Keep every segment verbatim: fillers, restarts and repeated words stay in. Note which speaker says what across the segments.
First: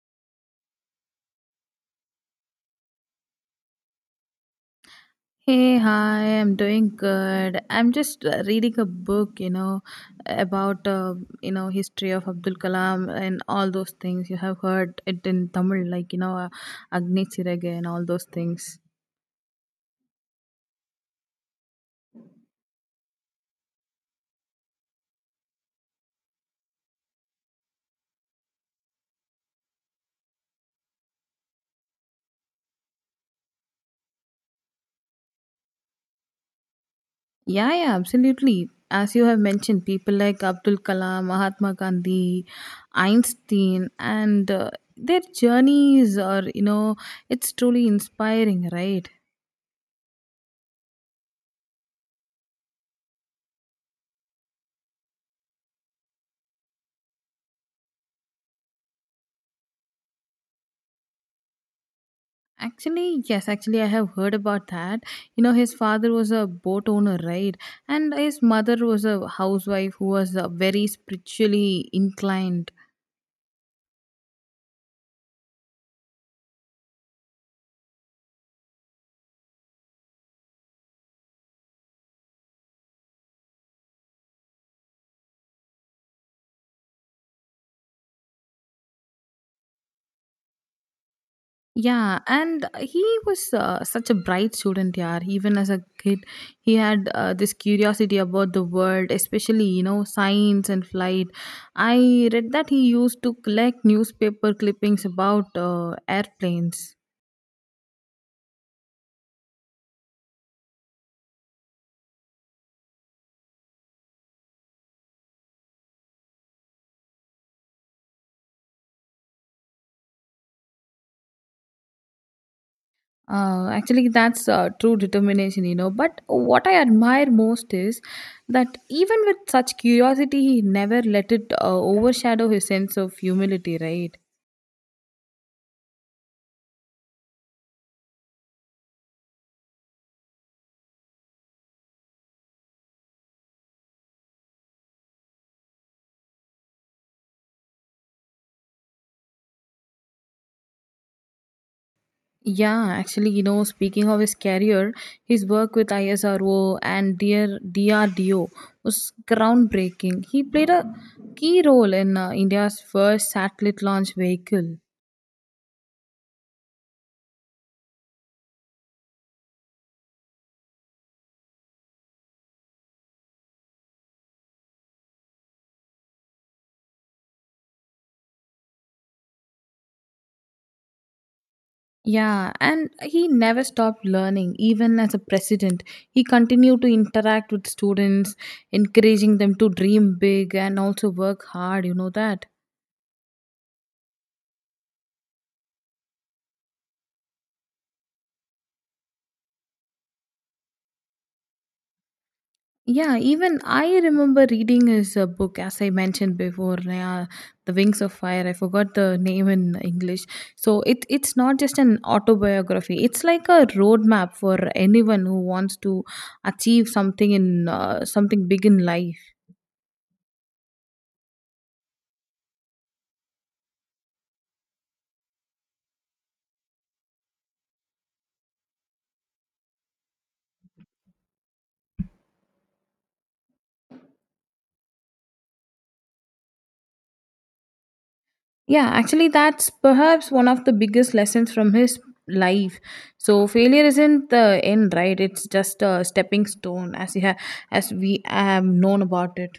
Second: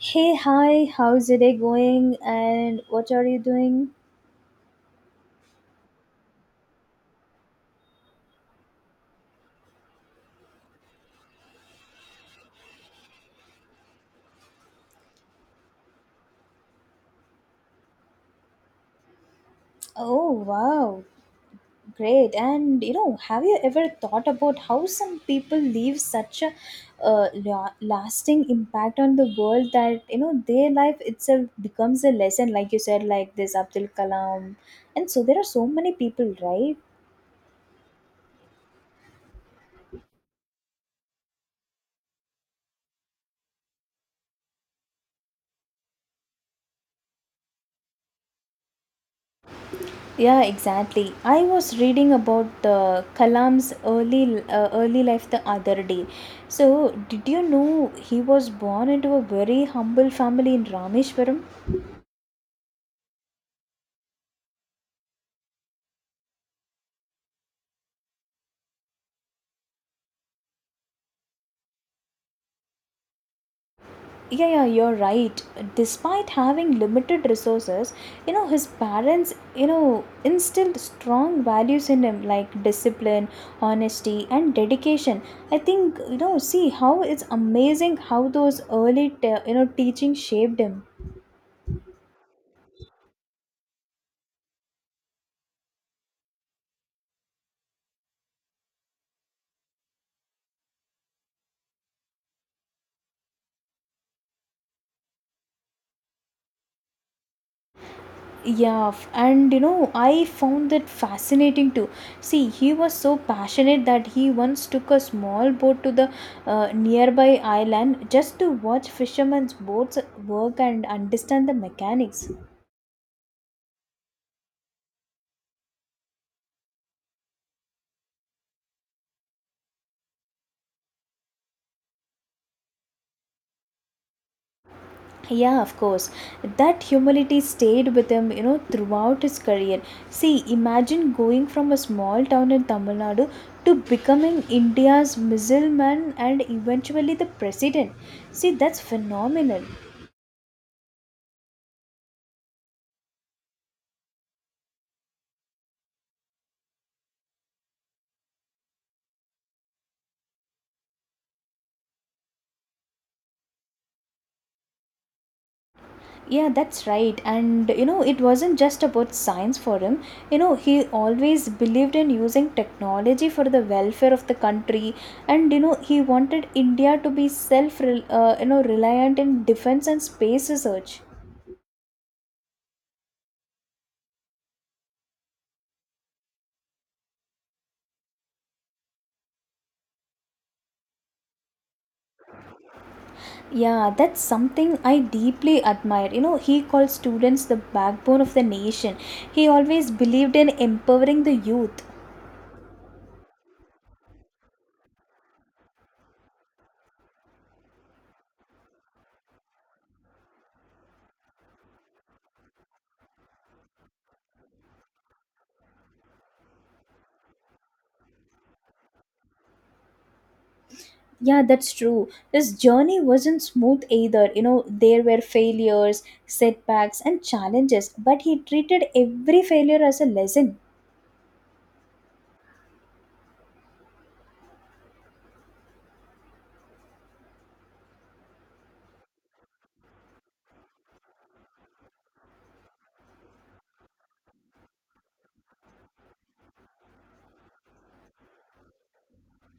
Speaker 1: Hey, hi, how's your day going and what are you doing?
Speaker 2: Hey, hi, I'm doing good. I'm just uh, reading a book, you know, about, uh, you know, history of Abdul Kalam and all those things. You have heard it in Tamil, like, you know, uh, Agni Chirage and all those things.
Speaker 1: Oh, wow, great. And you know, have you ever thought about how some people leave such a uh, la- lasting impact on the world that you know their life itself becomes a lesson, like you said, like this Abdul Kalam? And so there are so many people, right?
Speaker 2: Yeah, yeah, absolutely. As you have mentioned, people like Abdul Kalam, Mahatma Gandhi, Einstein, and uh, their journeys are, you know, it's truly inspiring, right?
Speaker 1: Yeah, exactly. I was reading about uh, Kalam's early uh, early life the other day. So, did you know he was born into a very humble family in Rameshwaram?
Speaker 2: Actually, yes, actually, I have heard about that. You know, his father was a boat owner, right? And his mother was a housewife who was uh, very spiritually inclined.
Speaker 1: Yeah, yeah, you're right. Despite having limited resources, you know, his parents, you know, instilled strong values in him like discipline, honesty, and dedication. I think, you know, see how it's amazing how those early, te- you know, teaching shaped him.
Speaker 2: Yeah, and he was uh, such a bright student, yeah. Even as a kid, he had uh, this curiosity about the world, especially, you know, science and flight. I read that he used to collect newspaper clippings about uh, airplanes.
Speaker 1: Yeah, f- and you know, I found that fascinating too. See, he was so passionate that he once took a small boat to the uh, nearby island just to watch fishermen's boats work and understand the mechanics.
Speaker 2: Uh, actually, that's uh, true determination, you know. But what I admire most is that even with such curiosity, he never let it uh, overshadow his sense of humility, right?
Speaker 1: Yeah, of course. That humility stayed with him, you know, throughout his career. See, imagine going from a small town in Tamil Nadu to becoming India's missileman and eventually the president. See, that's phenomenal.
Speaker 2: Yeah, actually, you know, speaking of his career, his work with ISRO and dear D R D O was groundbreaking. He played a key role in uh, India's first satellite launch vehicle.
Speaker 1: Yeah, that's right. And you know, it wasn't just about science for him. You know, he always believed in using technology for the welfare of the country. And you know, he wanted India to be self, uh, you know, reliant in defense and space research.
Speaker 2: Yeah, and he never stopped learning, even as a president. He continued to interact with students, encouraging them to dream big and also work hard, you know that.
Speaker 1: Yeah, that's something I deeply admire. You know, he called students the backbone of the nation. He always believed in empowering the youth.
Speaker 2: Yeah, even I remember reading his uh, book, as I mentioned before, yeah, The Wings of Fire. I forgot the name in English. So it, it's not just an autobiography, it's like a roadmap for anyone who wants to achieve something in uh, something big in life.
Speaker 1: Yeah, that's true. His journey wasn't smooth either. You know, there were failures, setbacks, and challenges, but he treated every failure as a lesson.
Speaker 2: Yeah, actually, that's perhaps one of the biggest lessons from his life. So failure isn't the end, right? It's just a stepping stone, as he ha- as we have known about it.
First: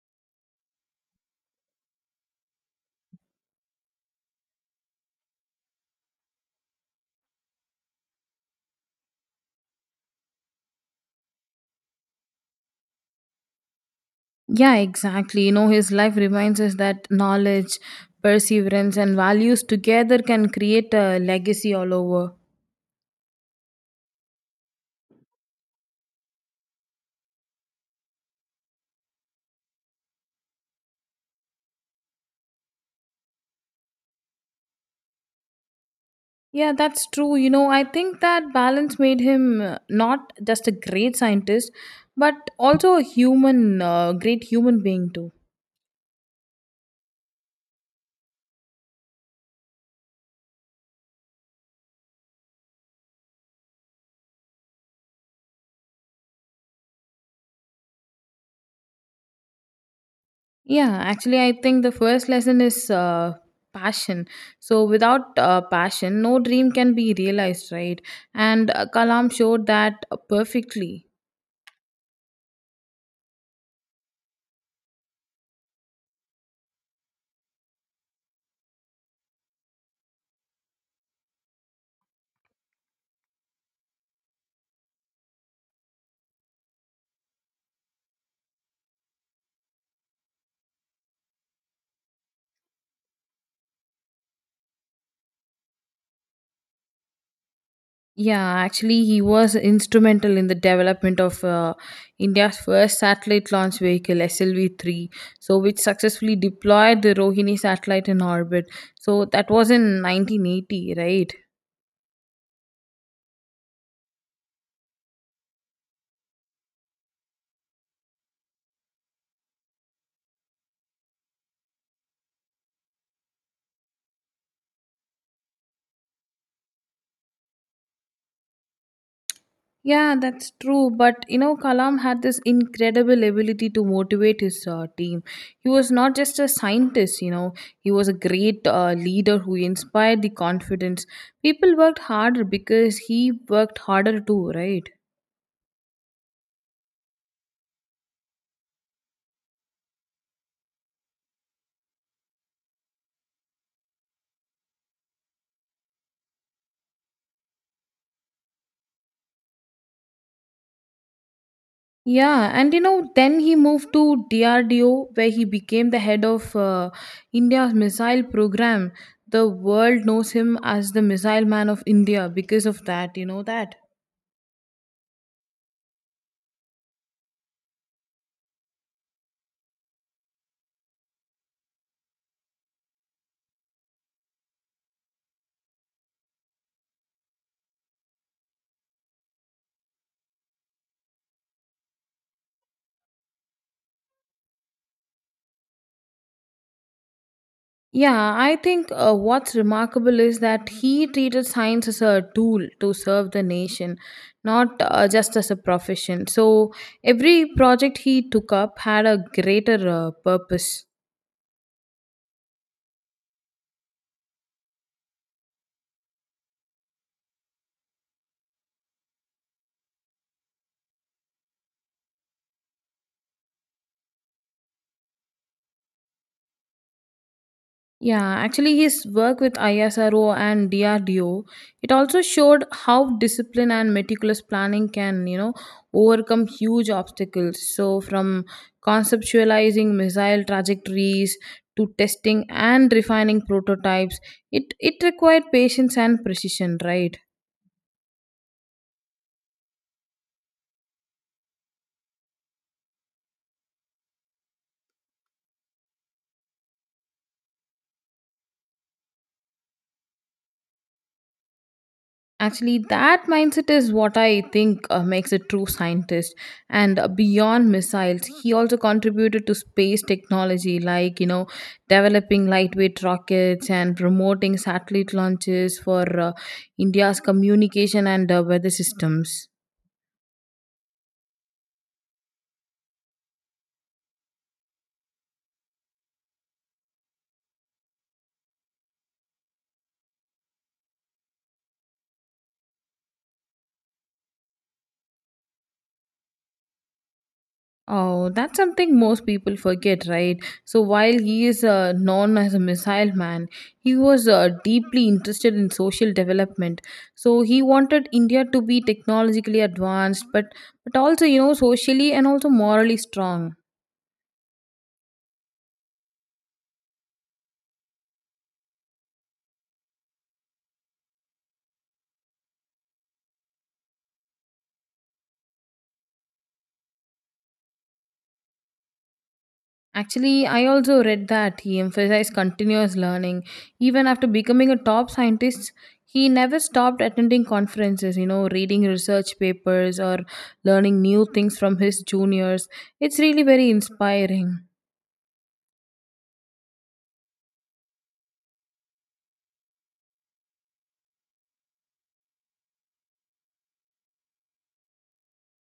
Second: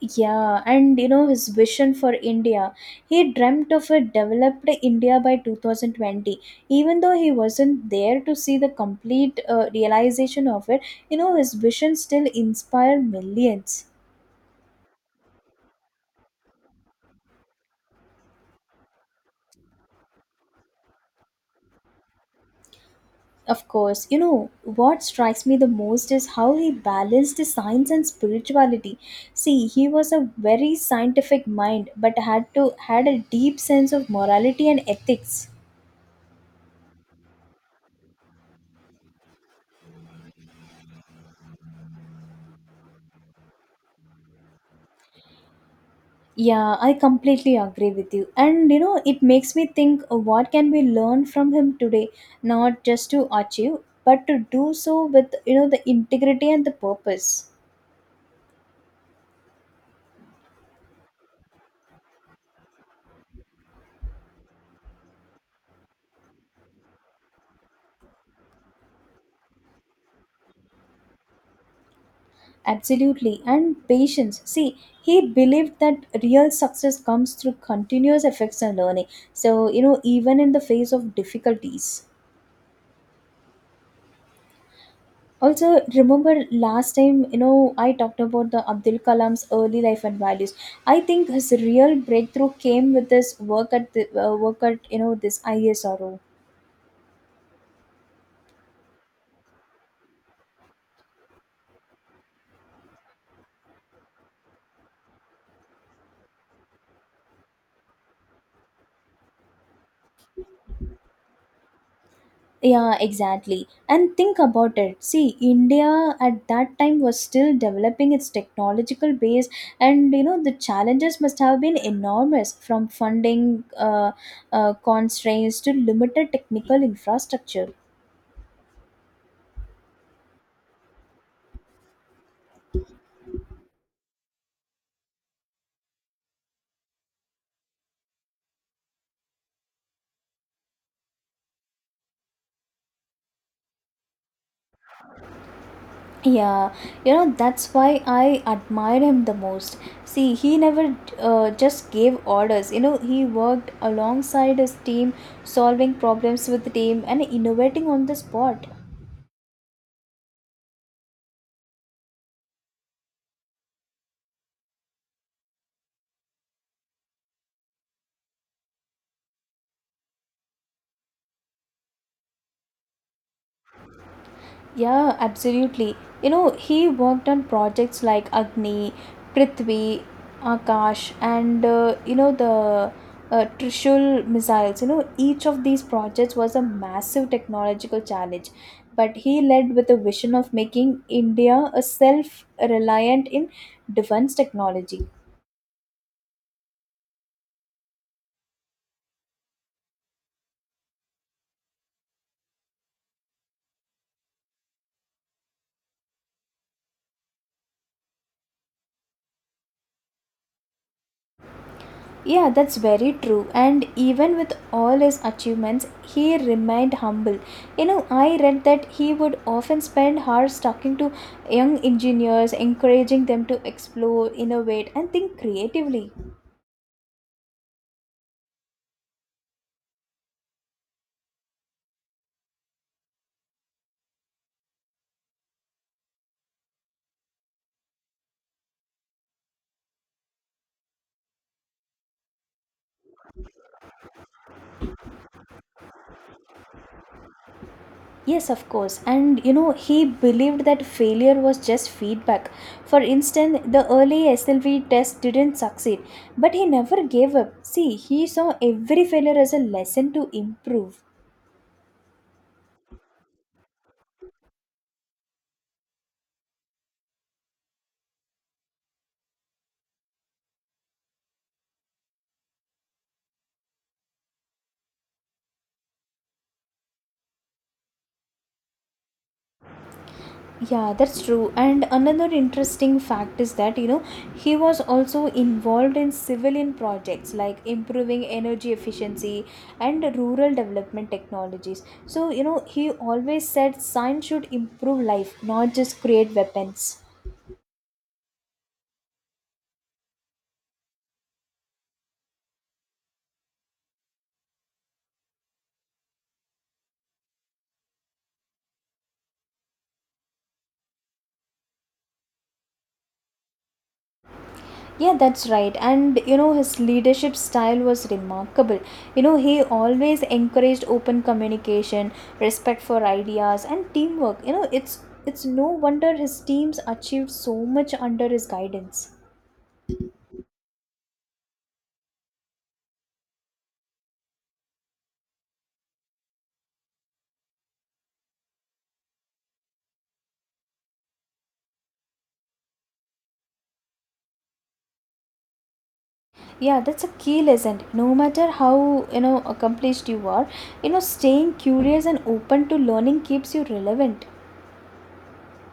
Speaker 1: Yeah, and you know, his vision for India. He dreamt of a developed India by two thousand twenty. Even though he wasn't there to see the complete uh, realization of it, you know, his vision still inspired millions.
Speaker 2: Yeah, exactly. You know, his life reminds us that knowledge, perseverance, and values together can create a legacy all over.
Speaker 1: Of course, you know, what strikes me the most is how he balanced the science and spirituality. See, he was a very scientific mind but had to had a deep sense of morality and ethics.
Speaker 2: Yeah, that's true. You know, I think that balance made him uh, not just a great scientist, but also a human, uh, great human being too.
Speaker 1: Yeah, I completely agree with you. And you know, it makes me think uh, what can we learn from him today, not just to achieve, but to do so with, you know, the integrity and the purpose.
Speaker 2: Yeah, actually, I think the first lesson is uh, passion. So, without uh, passion, no dream can be realized, right? And uh, Kalam showed that perfectly.
Speaker 1: Absolutely, and patience. See, he believed that real success comes through continuous efforts and learning. So, you know, even in the face of difficulties. Also, remember last time, you know, I talked about the Abdul Kalam's early life and values. I think his real breakthrough came with his work at the uh, work at you know this ISRO.
Speaker 2: Yeah, actually, he was instrumental in the development of uh, India's first satellite launch vehicle, S L V three, so which successfully deployed the Rohini satellite in orbit. So, that was in nineteen eighty, right?
Speaker 1: Yeah, exactly. And think about it. See, India at that time was still developing its technological base, and you know the challenges must have been enormous from funding uh, uh, constraints to limited technical infrastructure.
Speaker 2: Yeah, that's true. But you know, Kalam had this incredible ability to motivate his uh, team. He was not just a scientist, you know, he was a great uh, leader who inspired the confidence. People worked harder because he worked harder too, right?
Speaker 1: Yeah, you know that's why I admire him the most. See, he never uh, just gave orders. You know, he worked alongside his team, solving problems with the team and innovating on the spot.
Speaker 2: Yeah, and you know, then he moved to D R D O where he became the head of uh, India's missile program. The world knows him as the missile man of India because of that, you know that.
Speaker 1: Yeah, absolutely. You know, he worked on projects like Agni, Prithvi, Akash, and uh, you know the uh, Trishul missiles. You know, each of these projects was a massive technological challenge, but he led with a vision of making India a self-reliant in defense technology.
Speaker 2: Yeah, I think uh, what's remarkable is that he treated science as a tool to serve the nation, not uh, just as a profession. So every project he took up had a greater uh, purpose.
Speaker 1: Yeah, that's very true. And even with all his achievements, he remained humble. You know, I read that he would often spend hours talking to young engineers, encouraging them to explore, innovate, and think creatively.
Speaker 2: Yeah, actually, his work with ISRO and D R D O it also showed how discipline and meticulous planning can, you know, overcome huge obstacles. So, from conceptualizing missile trajectories to testing and refining prototypes, it it required patience and precision, right?
Speaker 1: Yes, of course. And you know, he believed that failure was just feedback. For instance, the early S L V test didn't succeed, but he never gave up. See, he saw every failure as a lesson to improve.
Speaker 2: Actually, that mindset is what I think uh, makes a true scientist. And uh, beyond missiles, he also contributed to space technology, like, you know, developing lightweight rockets and promoting satellite launches for uh, India's communication and uh, weather systems.
Speaker 1: Yeah, that's true. And another interesting fact is that, you know, he was also involved in civilian projects like improving energy efficiency and rural development technologies. So, you know, he always said science should improve life, not just create weapons.
Speaker 2: Oh, that's something most people forget, right? So while he is uh, known as a missile man, he was uh, deeply interested in social development. So he wanted India to be technologically advanced, but but also you know socially and also morally strong.
Speaker 1: Yeah, that's right. And you know, his leadership style was remarkable. You know, he always encouraged open communication, respect for ideas, and teamwork. You know, it's it's no wonder his teams achieved so much under his guidance.
Speaker 2: Actually, I also read that he emphasized continuous learning. Even after becoming a top scientist, he never stopped attending conferences, you know, reading research papers or learning new things from his juniors. It's really very inspiring.
Speaker 1: Yeah, that's a key lesson. No matter how, you know, accomplished you are, you know, staying curious and open to learning keeps you relevant.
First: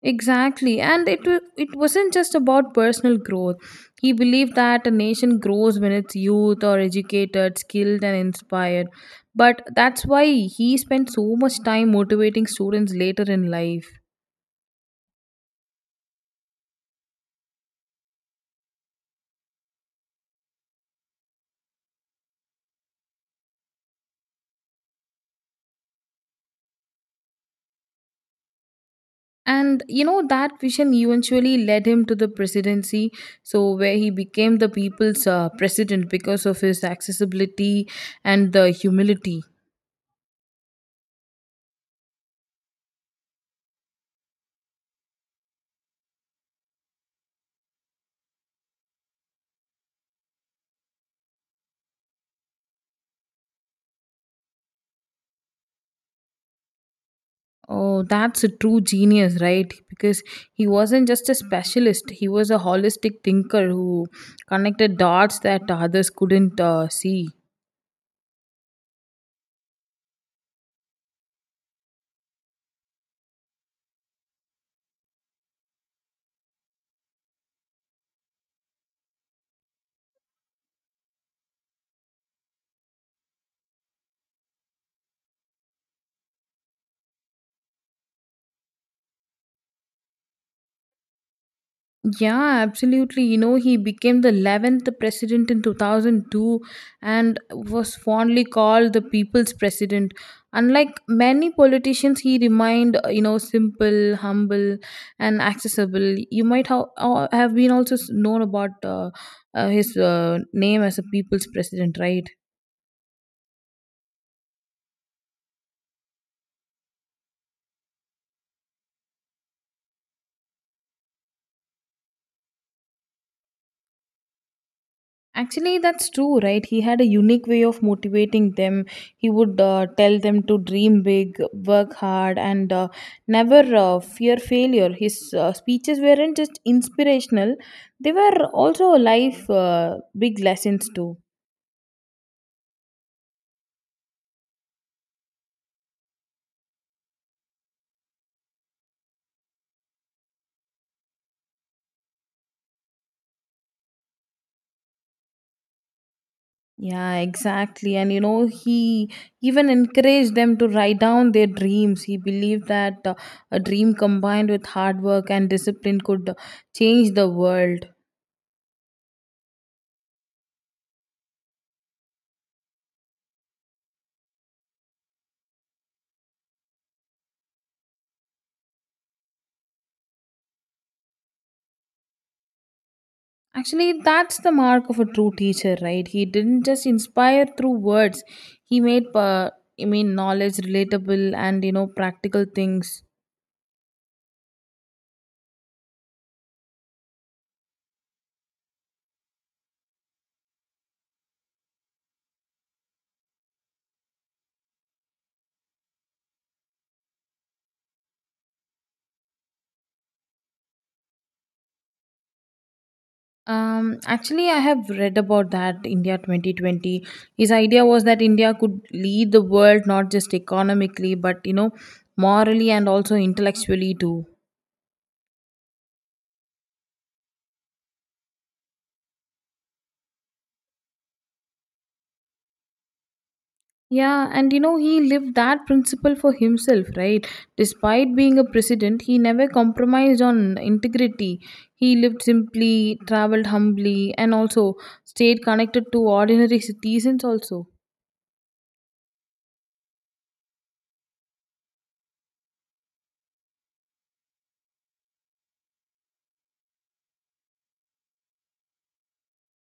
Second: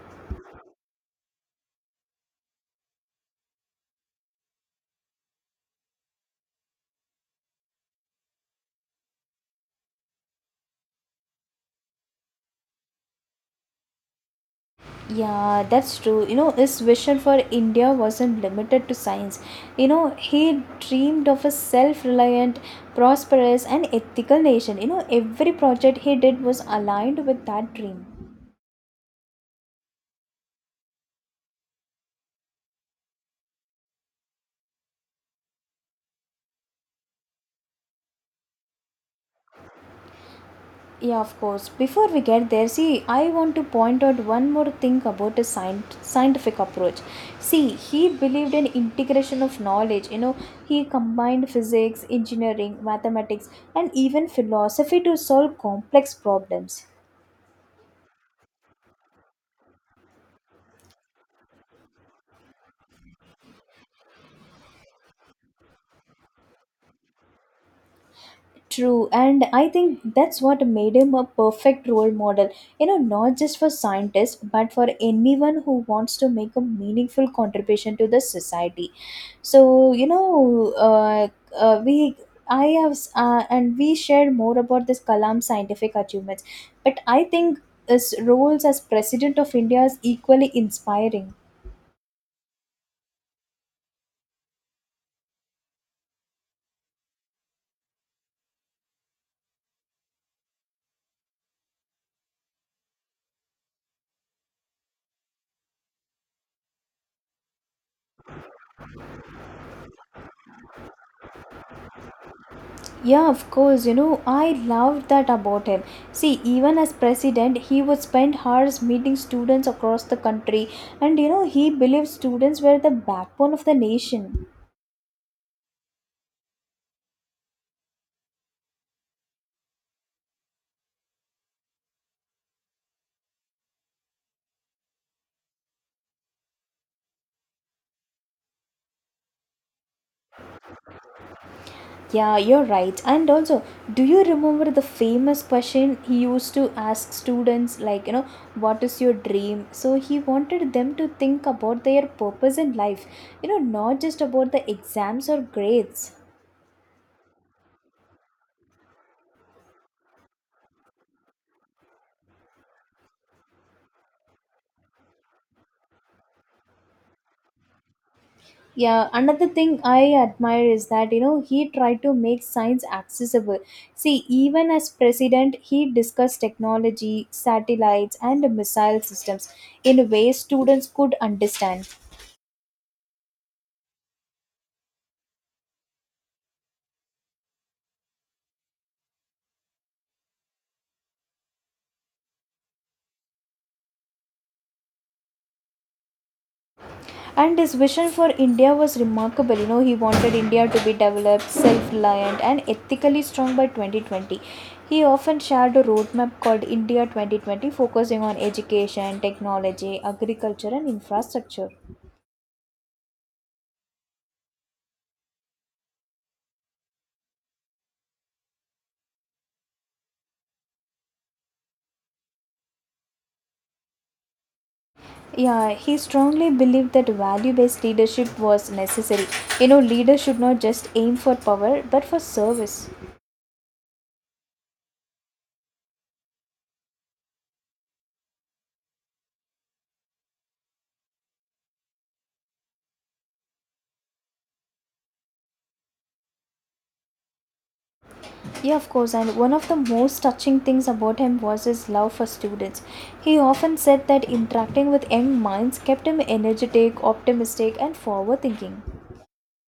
Speaker 2: Exactly. And it wa- it wasn't just about personal growth. He believed that a nation grows when its youth are educated, skilled and inspired. But that's why he spent so much time motivating students later in life.
Speaker 1: Yeah, that's true. You know, his vision for India wasn't limited to science. You know, he dreamed of a self reliant, prosperous, and ethical nation. You know, every project he did was aligned with that dream.
Speaker 2: And you know, that vision eventually led him to the presidency, so where he became the people's uh, president because of his accessibility and the humility.
Speaker 1: Yeah, of course. Before we get there, see, I want to point out one more thing about his scient- scientific approach. See, he believed in integration of knowledge. You know, he combined physics, engineering, mathematics, and even philosophy to solve complex problems.
Speaker 2: Oh, that's a true genius, right? Because he wasn't just a specialist, he was a holistic thinker who connected dots that others couldn't uh, see.
Speaker 1: True, and I think that's what made him a perfect role model. You know, not just for scientists, but for anyone who wants to make a meaningful contribution to the society. So, you know, uh, uh, we I have s- uh, and we shared more about this Kalam's scientific achievements, but I think his roles as president of India is equally inspiring.
Speaker 2: Yeah, absolutely. You know, he became the eleventh president in two thousand two and was fondly called the people's president. Unlike many politicians, he remained, uh, you know, simple, humble, and accessible. You might ha- uh, have been also s- known about uh, uh, his uh, name as a people's president, right?
Speaker 1: Yeah, of course. You know, I loved that about him. See, even as president, he would spend hours meeting students across the country, and you know, he believed students were the backbone of the nation.
Speaker 2: Actually, that's true, right? He had a unique way of motivating them. He would uh, tell them to dream big, work hard, and uh, never uh, fear failure. His uh, speeches weren't just inspirational, they were also life uh, big lessons, too.
Speaker 1: Yeah, you're right. And also, do you remember the famous question he used to ask students, like, you know, what is your dream? So, he wanted them to think about their purpose in life, you know, not just about the exams or grades.
Speaker 2: Yeah, exactly. And you know, he even encouraged them to write down their dreams. He believed that uh, a dream combined with hard work and discipline could uh, change the world.
Speaker 1: Yeah, another thing I admire is that you know he tried to make science accessible. See, even as president, he discussed technology, satellites, and missile systems in ways students could understand.
Speaker 2: Actually, that's the mark of a true teacher, right? He didn't just inspire through words. He made, uh, I mean, knowledge relatable and you know practical things.
Speaker 1: And his vision for India was remarkable. You know, he wanted India to be developed, self-reliant, and ethically strong by twenty twenty. He often shared a roadmap called India twenty twenty, focusing on education, technology, agriculture, and infrastructure.
Speaker 2: Um, actually, I have read about that India twenty twenty. His idea was that India could lead the world not just economically, but you know, morally and also intellectually too.
Speaker 1: Yeah, he strongly believed that value based leadership was necessary. You know, leaders should not just aim for power but for service.
Speaker 2: Yeah, and you know, he lived that principle for himself, right? Despite being a president, he never compromised on integrity. He lived simply, traveled humbly, and also stayed connected to ordinary citizens, also.
Speaker 1: Yeah, of course, and one of the most touching things about him was his love for students. He often said that interacting with young minds kept him energetic, optimistic, and forward thinking.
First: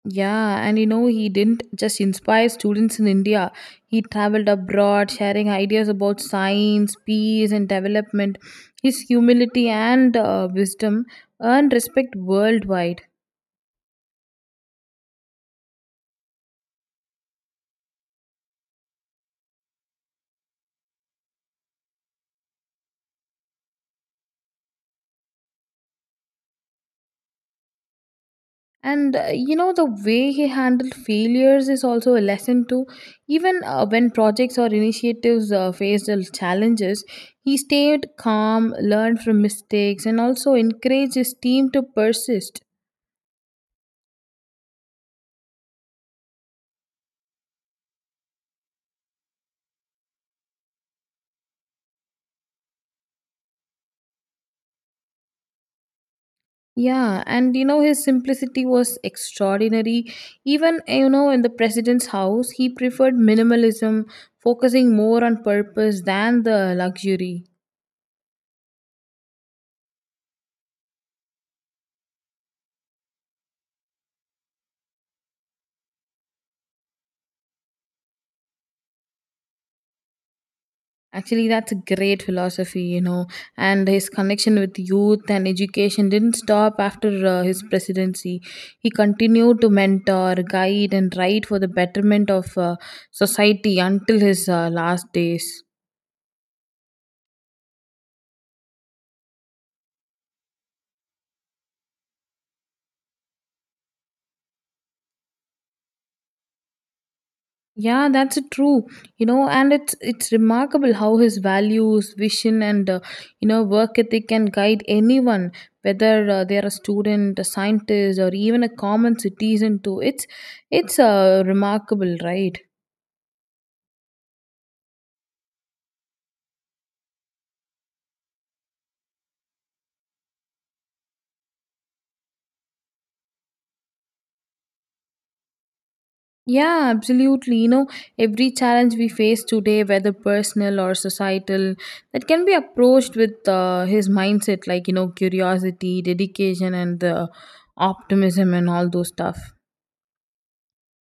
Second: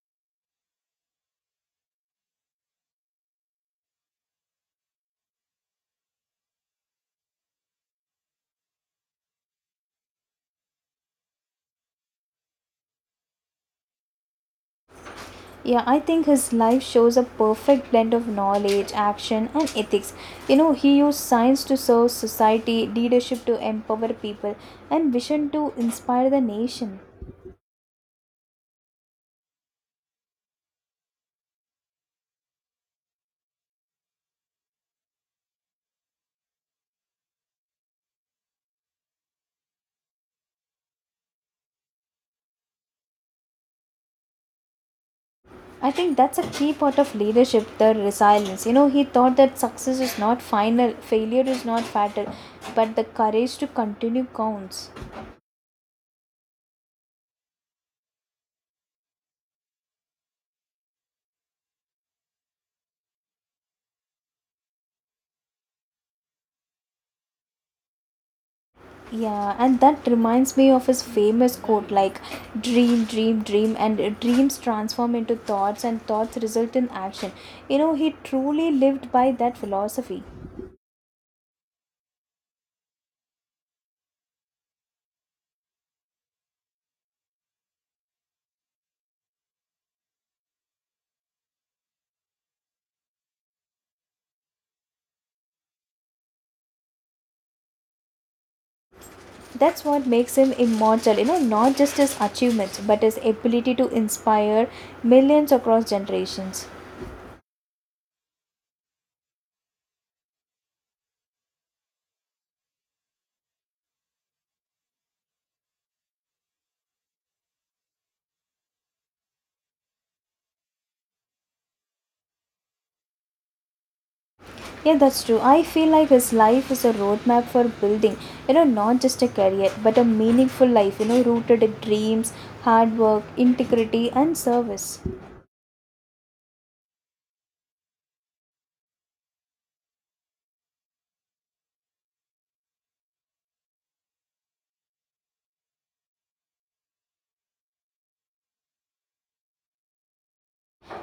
Speaker 2: Yeah, and you know, he didn't just inspire students in India. He traveled abroad, sharing ideas about science, peace, and development. His humility and uh, wisdom earned respect worldwide.
Speaker 1: Yeah, I think his life shows a perfect blend of knowledge, action, and ethics. You know, he used science to serve society, leadership to empower people, and vision to inspire the nation.
Speaker 2: And uh, you know the way he handled failures is also a lesson too, even uh, when projects or initiatives uh, faced l- challenges, he stayed calm, learned from mistakes and also encouraged his team to persist.
Speaker 1: I think that's a key part of leadership, the resilience. You know, he thought that success is not final, failure is not fatal, but the courage to continue counts.
Speaker 2: Yeah, and you know his simplicity was extraordinary, even uh, you know in the president's house he preferred minimalism, focusing more on purpose than the luxury.
Speaker 1: Yeah, and that reminds me of his famous quote like, dream, dream, dream, and uh, dreams transform into thoughts, and thoughts result in action. You know, he truly lived by that philosophy.
Speaker 2: Actually, that's a great philosophy, you know, and his connection with youth and education didn't stop after uh, his presidency. He continued to mentor, guide, and write for the betterment of uh, society until his uh, last days.
Speaker 1: That's what makes him immortal, you know, not just his achievements, but his ability to inspire millions across generations.
Speaker 2: Yeah, that's true. You know, and it's it's remarkable how his values, vision, and uh, you know work ethic can guide anyone, whether uh, they're a student, a scientist, or even a common citizen. Too, it's it's uh, remarkable, right?
Speaker 1: Yeah, that's true. I feel like his life is a roadmap for building, you know, not just a career, but a meaningful life, you know, rooted in dreams, hard work, integrity, and service.
Speaker 2: Yeah, absolutely. You know, every challenge we face today, whether personal or societal, that can be approached with uh, his mindset, like, you know, curiosity, dedication, and the optimism and all those stuff.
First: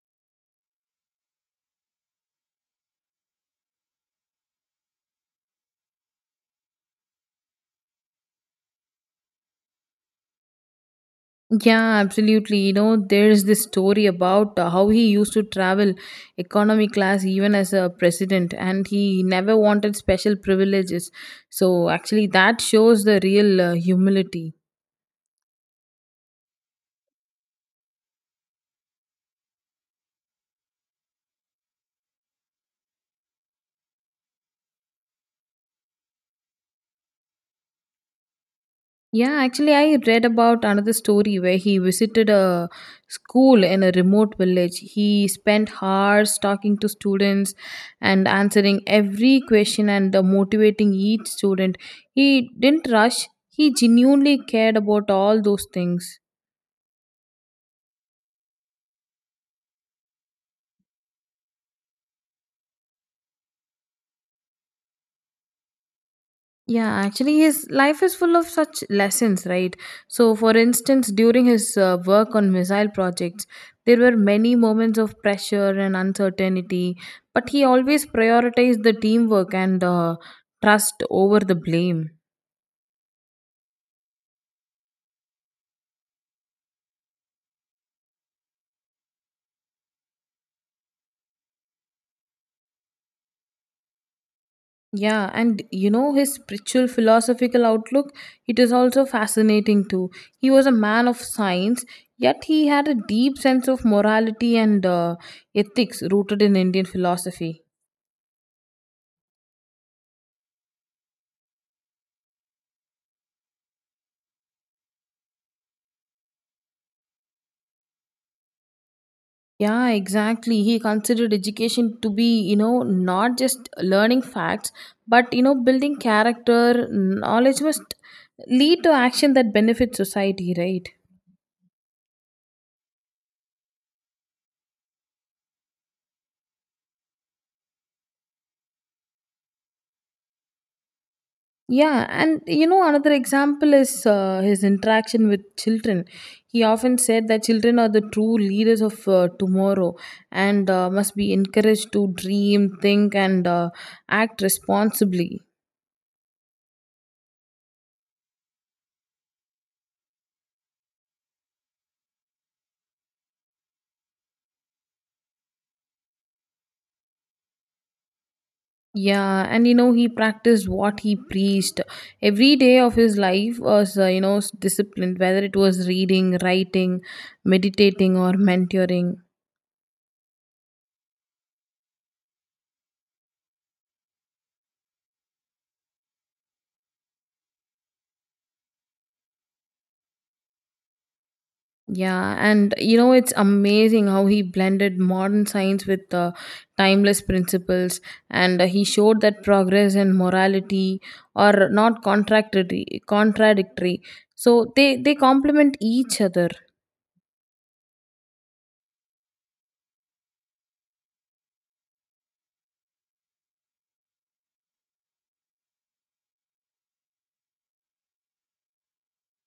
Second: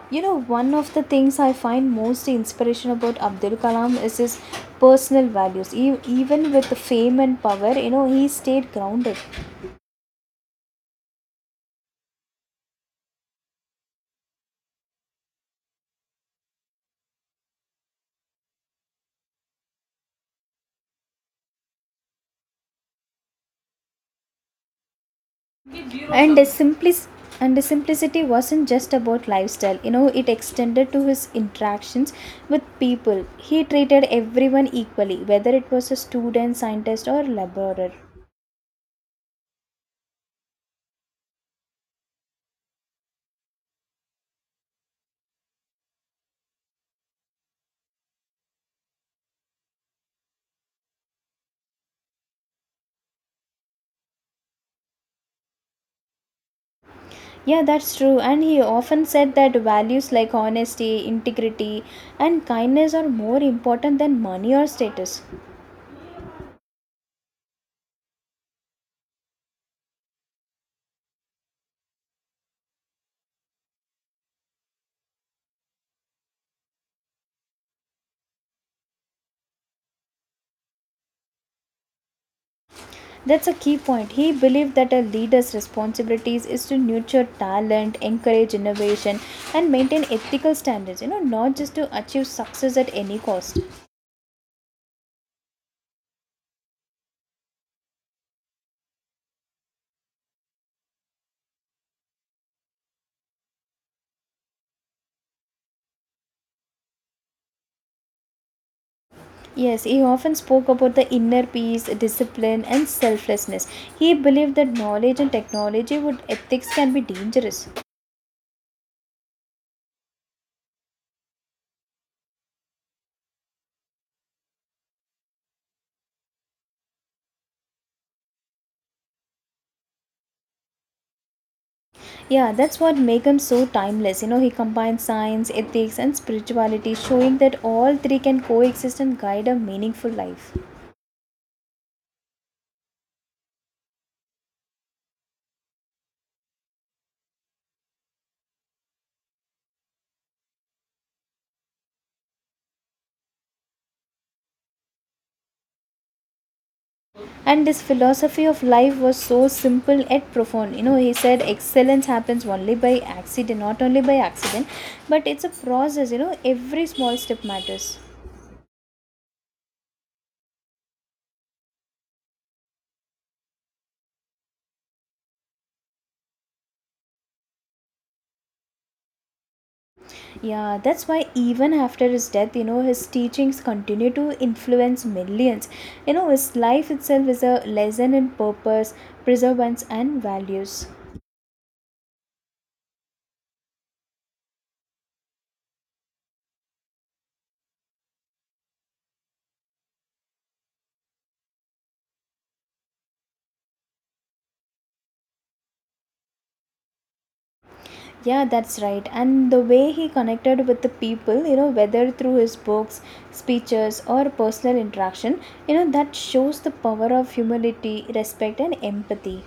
Speaker 1: You know, one of the things I find most inspiration about Abdul Kalam is his personal values. E- even with the fame and power, you know, he stayed grounded.
Speaker 2: Yeah, absolutely. You know, there's this story about uh, how he used to travel economy class even as a president and he never wanted special privileges. So, actually, that shows the real uh, humility.
Speaker 1: And the simplic- and the simplicity wasn't just about lifestyle. You know, it extended to his interactions with people. He treated everyone equally, whether it was a student, scientist, or laborer.
Speaker 2: Yeah, actually, I read about another story where he visited a school in a remote village. He spent hours talking to students and answering every question and uh, motivating each student. He didn't rush, he genuinely cared about all those things.
Speaker 1: Yeah, that's true. And he often said that values like honesty, integrity, and kindness are more important than money or status.
Speaker 2: Yeah, actually, his life is full of such lessons, right? So, for instance, during his uh, work on missile projects, there were many moments of pressure and uncertainty, but he always prioritized the teamwork and uh, trust over the blame.
Speaker 1: That's a key point. He believed that a leader's responsibilities is to nurture talent, encourage innovation, and maintain ethical standards, you know, not just to achieve success at any cost.
Speaker 2: Yeah, and you know, his spiritual philosophical outlook, it is also fascinating too. He was a man of science, yet he had a deep sense of morality and uh, ethics rooted in Indian philosophy.
Speaker 1: Yes, he often spoke about the inner peace, discipline, and selflessness. He believed that knowledge and technology would ethics can be dangerous.
Speaker 2: Yeah, exactly. He considered education to be, you know, not just learning facts, but, you know, building character. Knowledge must lead to action that benefits society, right?
Speaker 1: Yeah, that's what makes him so timeless. You know, he combines science, ethics, and spirituality, showing that all three can coexist and guide a meaningful life.
Speaker 2: Yeah, and you know, another example is uh, his interaction with children. He often said that children are the true leaders of uh, tomorrow and uh, must be encouraged to dream, think, and uh, act responsibly.
Speaker 1: And his philosophy of life was so simple yet profound. You know, he said excellence happens only by accident, not only by accident, but it's a process, you know, every small step matters.
Speaker 2: Yeah, and you know, he practiced what he preached. Every day of his life was, uh, you know, s- disciplined, whether it was reading, writing, meditating, or mentoring.
Speaker 1: Yeah, that's why even after his death, you know, his teachings continue to influence millions. You know, his life itself is a lesson in purpose, perseverance, and values.
Speaker 2: Yeah, and you know, it's amazing how he blended modern science with uh, timeless principles, and uh, he showed that progress and morality are not contradictory. contradictory. So they, they complement each other.
Speaker 1: Yeah, that's right. And the way he connected with the people, you know, whether through his books, speeches, or personal interaction, you know, that shows the power of humility, respect, and empathy.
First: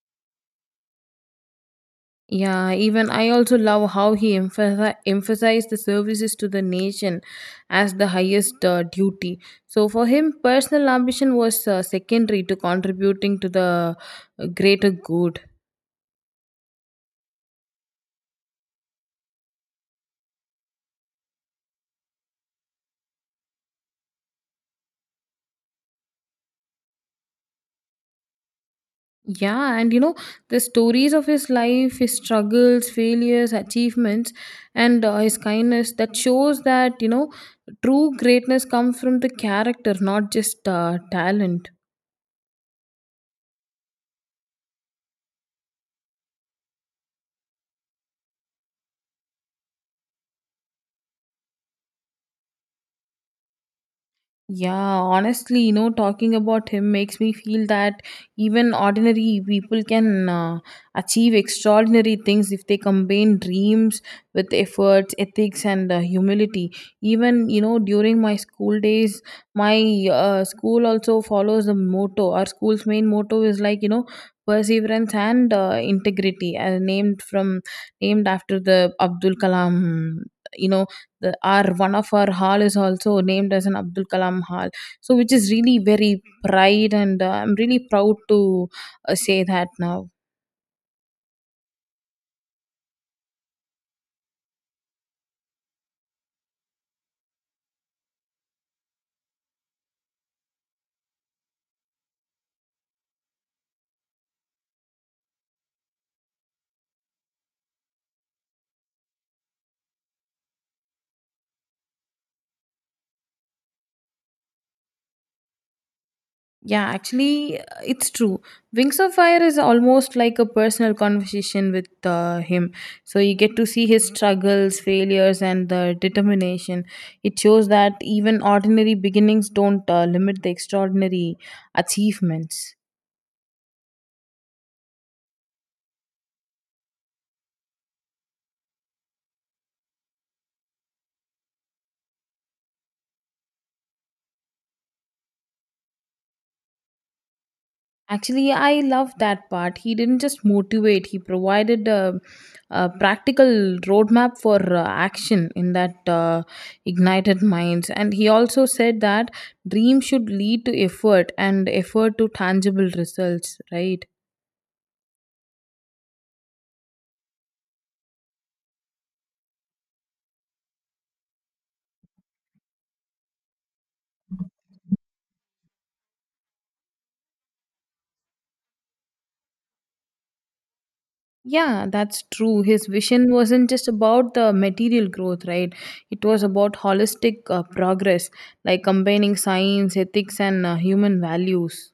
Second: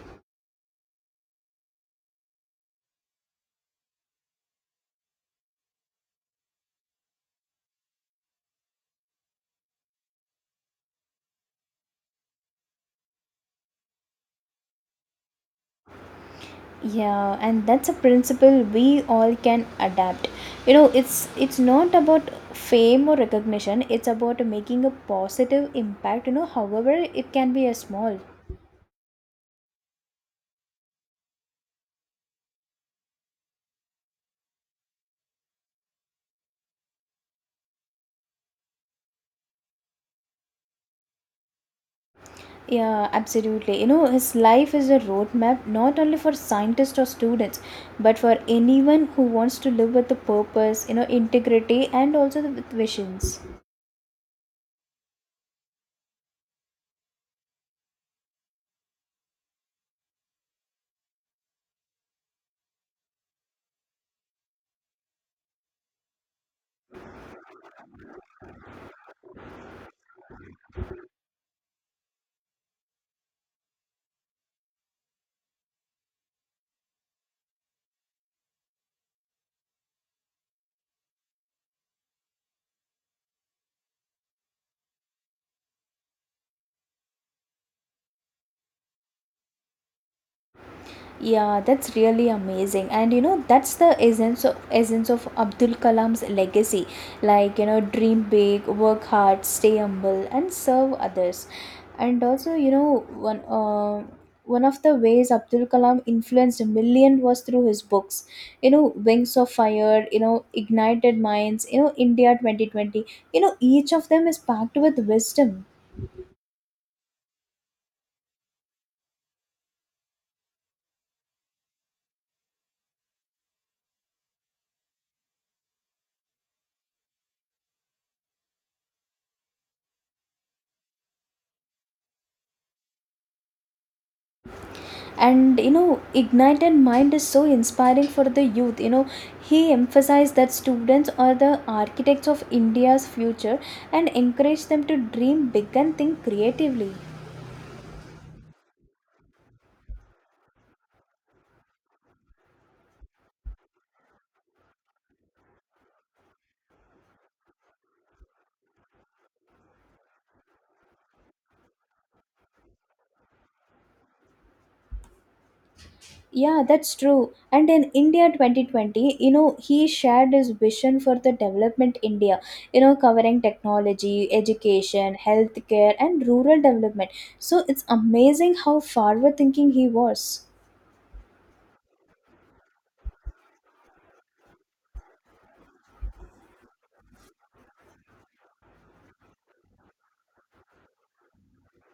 Speaker 2: Yeah, even I also love how he emphasi- emphasized the services to the nation as the highest uh, duty. So for him, personal ambition was uh, secondary to contributing to the uh, greater good.
Speaker 1: Yeah, and that's a principle we all can adapt. You know, it's it's not about fame or recognition. It's about making a positive impact, you know, however it can be a small.
Speaker 2: Yeah, and you know, the stories of his life, his struggles, failures, achievements, and uh, his kindness that shows that, you know, true greatness comes from the character, not just uh, talent.
Speaker 1: Yeah, absolutely. You know, his life is a roadmap not only for scientists or students, but for anyone who wants to live with a purpose, you know, integrity, and also with visions.
Speaker 2: Yeah, honestly, you know, talking about him makes me feel that even ordinary people can uh, achieve extraordinary things if they combine dreams with efforts, ethics, and uh, humility. Even, you know, during my school days, my uh, school also follows the motto. Our school's main motto is like, you know, perseverance and uh, integrity, uh, named from named after the Abdul Kalam, you know, the our one of our hall is also named as an Abdul Kalam hall, so which is really very pride and uh, I'm really proud to uh, say that now.
Speaker 1: Yeah, that's really amazing. And you know, that's the essence of essence of Abdul Kalam's legacy. Like, you know, dream big, work hard, stay humble and serve others. And also, you know, one uh, one of the ways Abdul Kalam influenced millions was through his books. You know, Wings of Fire, you know, Ignited Minds, you know, India twenty twenty. You know, each of them is packed with wisdom.
Speaker 2: Yeah, actually, uh, it's true. Wings of Fire is almost like a personal conversation with uh, him. So you get to see his struggles, failures, and the determination. It shows that even ordinary beginnings don't uh, limit the extraordinary achievements.
Speaker 1: And you know, Ignited Mind is so inspiring for the youth. You know, he emphasized that students are the architects of India's future and encouraged them to dream big and think creatively.
Speaker 2: Actually, I love that part. He didn't just motivate, he provided a, a practical roadmap for uh, action in that uh, Ignited Minds. And he also said that dream should lead to effort and effort to tangible results, right?
Speaker 1: Yeah, that's true. And in India twenty twenty, you know, he shared his vision for the development India, you know, covering technology, education, healthcare and rural development. So it's amazing how forward thinking he was.
Speaker 2: Yeah, that's true. His vision wasn't just about the material growth, right? It was about holistic uh, progress, like combining science, ethics, and uh, human values.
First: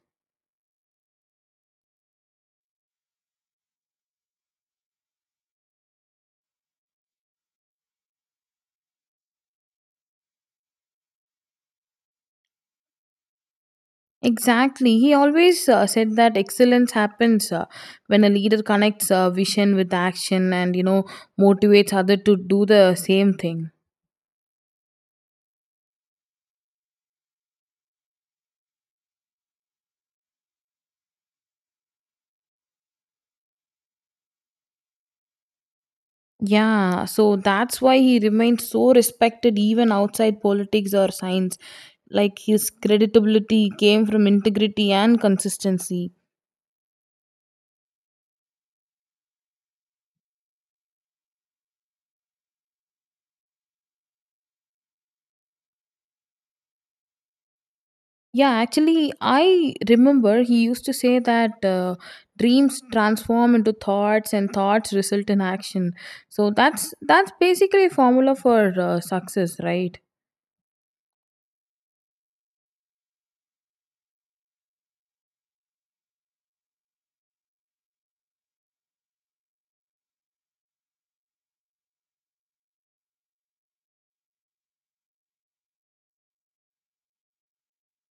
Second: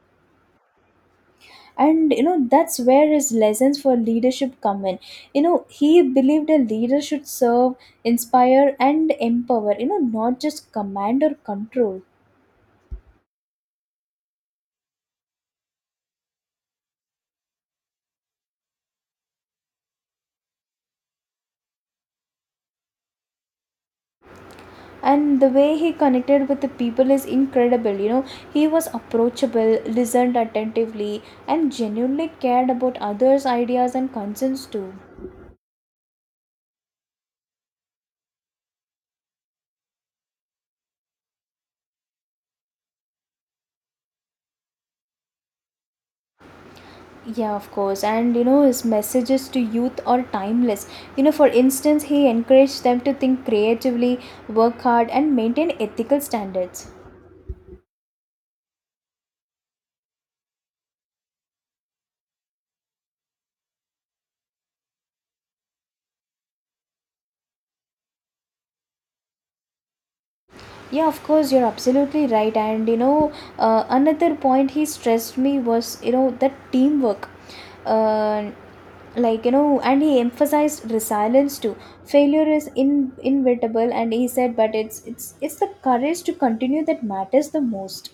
Speaker 1: And you know, that's where his lessons for leadership come in. You know, he believed a leader should serve, inspire and empower, you know, not just command or control.
Speaker 2: Exactly. He always uh, said that excellence happens uh, when a leader connects uh, vision with action and, you know, motivates other to do the same thing.
Speaker 1: And the way he connected with the people is incredible. You know, he was approachable, listened attentively, and genuinely cared about others ideas and concerns too.
Speaker 2: Yeah, so that's why he remains so respected even outside politics or science. Like his credibility came from integrity and consistency.
Speaker 1: Yeah, of course. And you know, his messages to youth are timeless. You know, for instance, he encouraged them to think creatively, work hard, and maintain ethical standards.
Speaker 2: Yeah, actually, I remember he used to say that uh, dreams transform into thoughts, and thoughts result in action. So that's that's basically a formula for uh, success, right?
Speaker 1: Yeah, of course, you're absolutely right. And you know, uh, another point he stressed me was, you know, the teamwork. Uh, like, you know, and he emphasized resilience too. Failure is in inevitable, and he said but it's it's it's the courage to continue that matters the most.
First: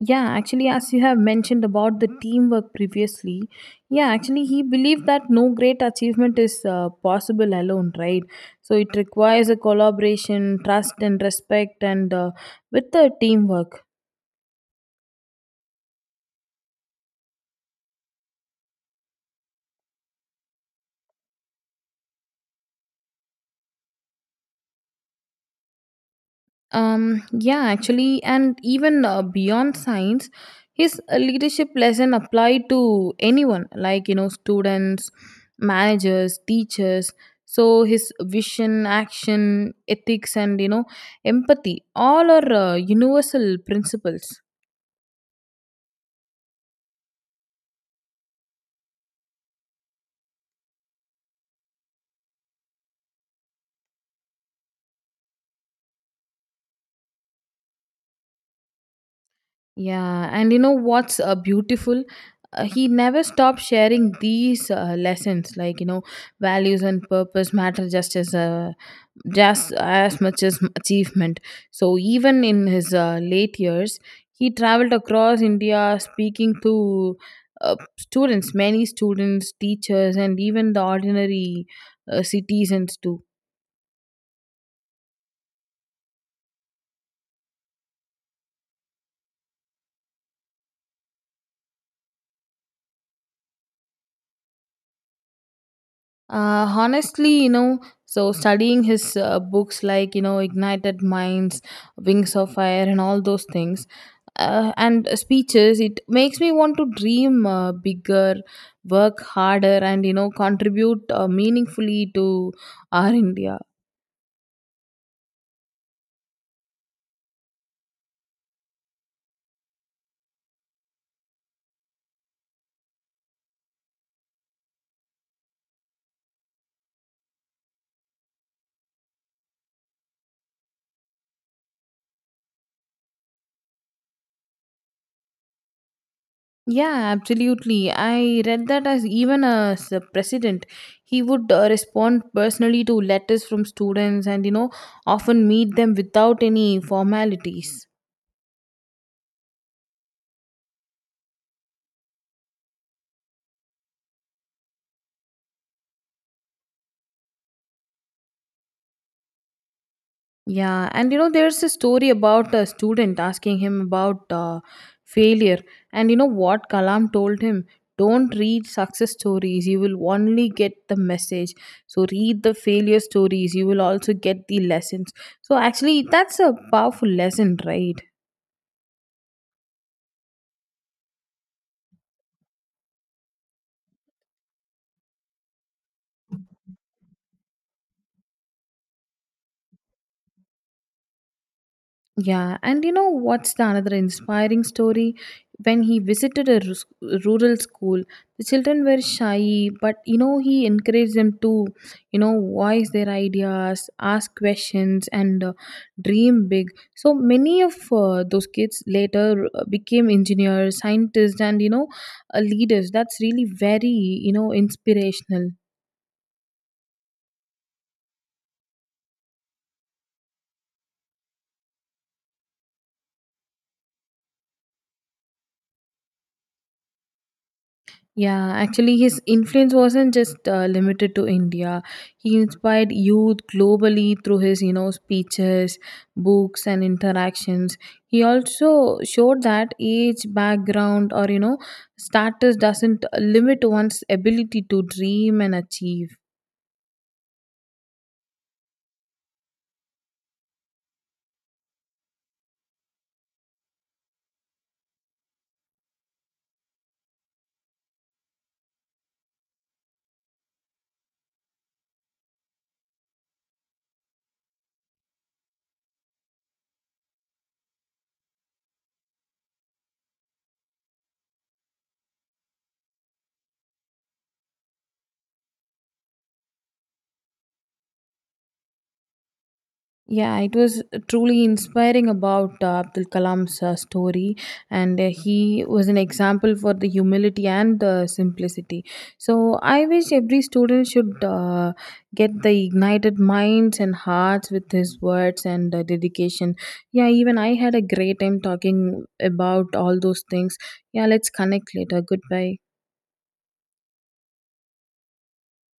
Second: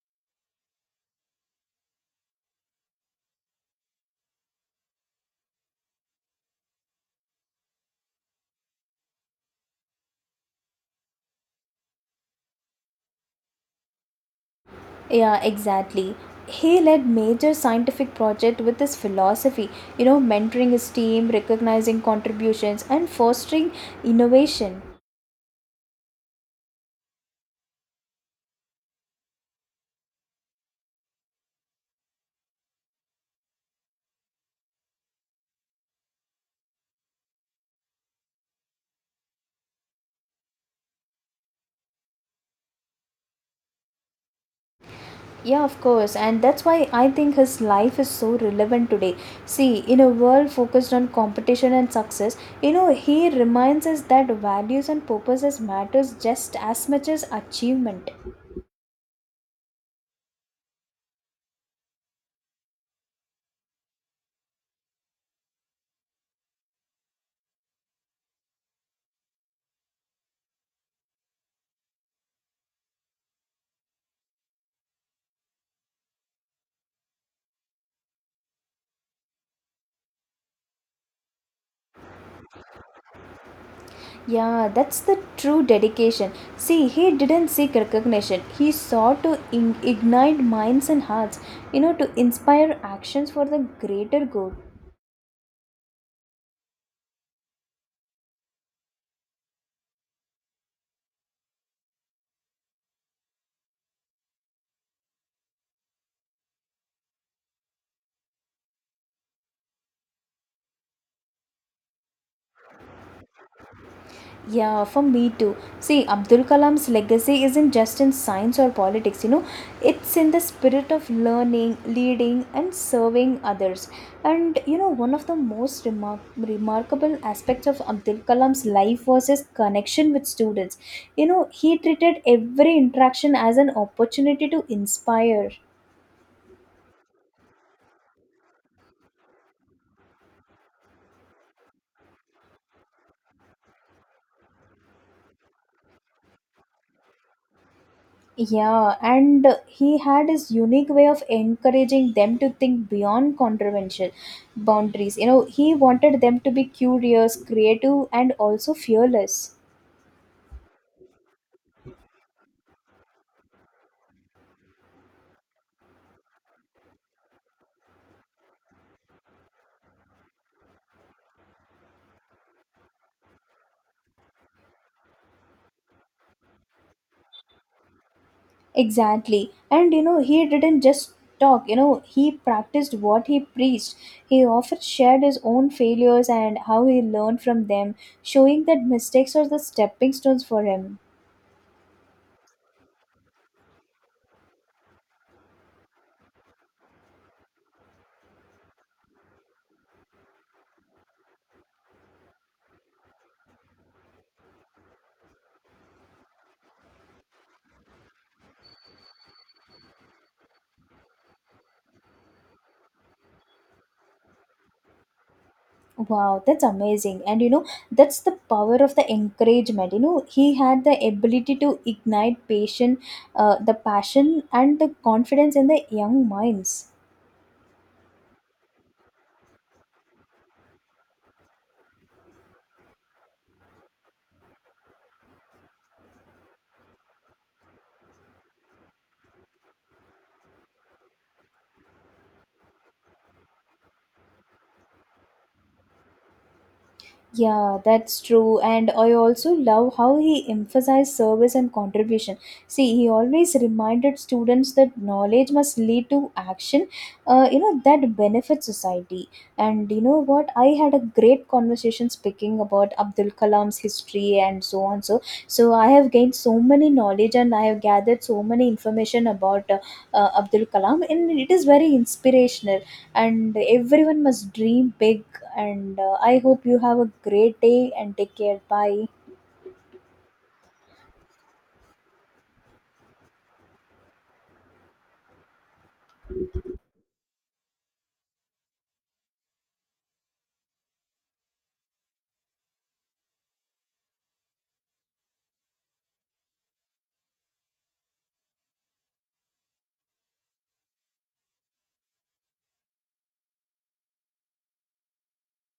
Speaker 2: Yeah, actually, as you have mentioned about the teamwork previously, yeah, actually, he believed that no great achievement is uh, possible alone, right? So it requires a collaboration, trust, and respect, and uh, with the teamwork.
Speaker 1: Yeah, exactly. He led major scientific project with his philosophy, you know, mentoring his team, recognizing contributions and fostering innovation.
Speaker 2: Um, yeah, actually, and even uh, beyond science, his uh, leadership lesson applied to anyone, like you know, students, managers, teachers. So his vision, action, ethics, and you know, empathy all are uh, universal principles.
Speaker 1: Yeah, of course, and that's why I think his life is so relevant today. See, in a world focused on competition and success, you know, he reminds us that values and purposes matters just as much as achievement.
Speaker 2: Yeah, and you know what's uh, beautiful? Uh, he never stopped sharing these uh, lessons, like you know, values and purpose matter just as uh, just as much as achievement. So even in his uh, late years, he traveled across India, speaking to uh, students, many students, teachers, and even the ordinary uh, citizens too.
Speaker 1: Yeah, that's the true dedication. See, he didn't seek recognition. He sought to in- ignite minds and hearts, you know, to inspire actions for the greater good.
Speaker 2: Uh, honestly, you know, so studying his uh, books like, you know, Ignited Minds, Wings of Fire, and all those things, uh, and speeches, it makes me want to dream uh, bigger, work harder, and, you know, contribute uh, meaningfully to our India.
Speaker 1: Yeah, for me too. See, Abdul Kalam's legacy isn't just in science or politics. You know, it's in the spirit of learning, leading, and serving others. And you know, one of the most remar- remarkable aspects of Abdul Kalam's life was his connection with students. You know, he treated every interaction as an opportunity to inspire.
Speaker 2: Yeah, absolutely. I read that as even as a president, he would uh, respond personally to letters from students and, you know, often meet them without any formalities.
Speaker 1: Yeah, and he had his unique way of encouraging them to think beyond controversial boundaries. You know, he wanted them to be curious, creative, and also fearless.
Speaker 2: Yeah, and you know, there's a story about a student asking him about uh, failure, and you know what Kalam told him? Don't read success stories, you will only get the message. So, read the failure stories, you will also get the lessons. So, actually, that's a powerful lesson, right?
Speaker 1: Exactly. And you know, he didn't just talk. You know, he practiced what he preached. He often shared his own failures and how he learned from them, showing that mistakes are the stepping stones for him.
Speaker 2: Yeah, and you know what's the another inspiring story? When he visited a rus- rural school, the children were shy, but you know he encouraged them to, you know, voice their ideas, ask questions, and uh, dream big. So many of uh, those kids later uh, became engineers, scientists, and you know, uh, leaders. That's really very, you know, inspirational.
Speaker 1: Wow, that's amazing. And you know, that's the power of the encouragement. You know, he had the ability to ignite passion, uh, the passion and the confidence in the young minds.
Speaker 2: Yeah, actually, his influence wasn't just uh, limited to India. He inspired youth globally through his, you know, speeches, books, and interactions. He also showed that age, background, or you know, status doesn't uh, limit one's ability to dream and achieve.
Speaker 1: Yeah, that's true. And I also love how he emphasized service and contribution. See, he always reminded students that knowledge must lead to action, uh, you know, that benefits society. And you know what? I had a great conversation speaking about Abdul Kalam's history and so on. So, so I have gained so many knowledge and I have gathered so many information about uh, uh, Abdul Kalam, and it is very inspirational. And everyone must dream big and uh, I hope you have a great day and take care. Bye.
Speaker 2: Yeah, it was truly inspiring about uh, Abdul Kalam's uh, story, and uh, he was an example for the humility and the simplicity. So, I wish every student should uh, get the ignited minds and hearts with his words and uh, dedication. Yeah, even I had a great time talking about all those things. Yeah, let's connect later. Goodbye.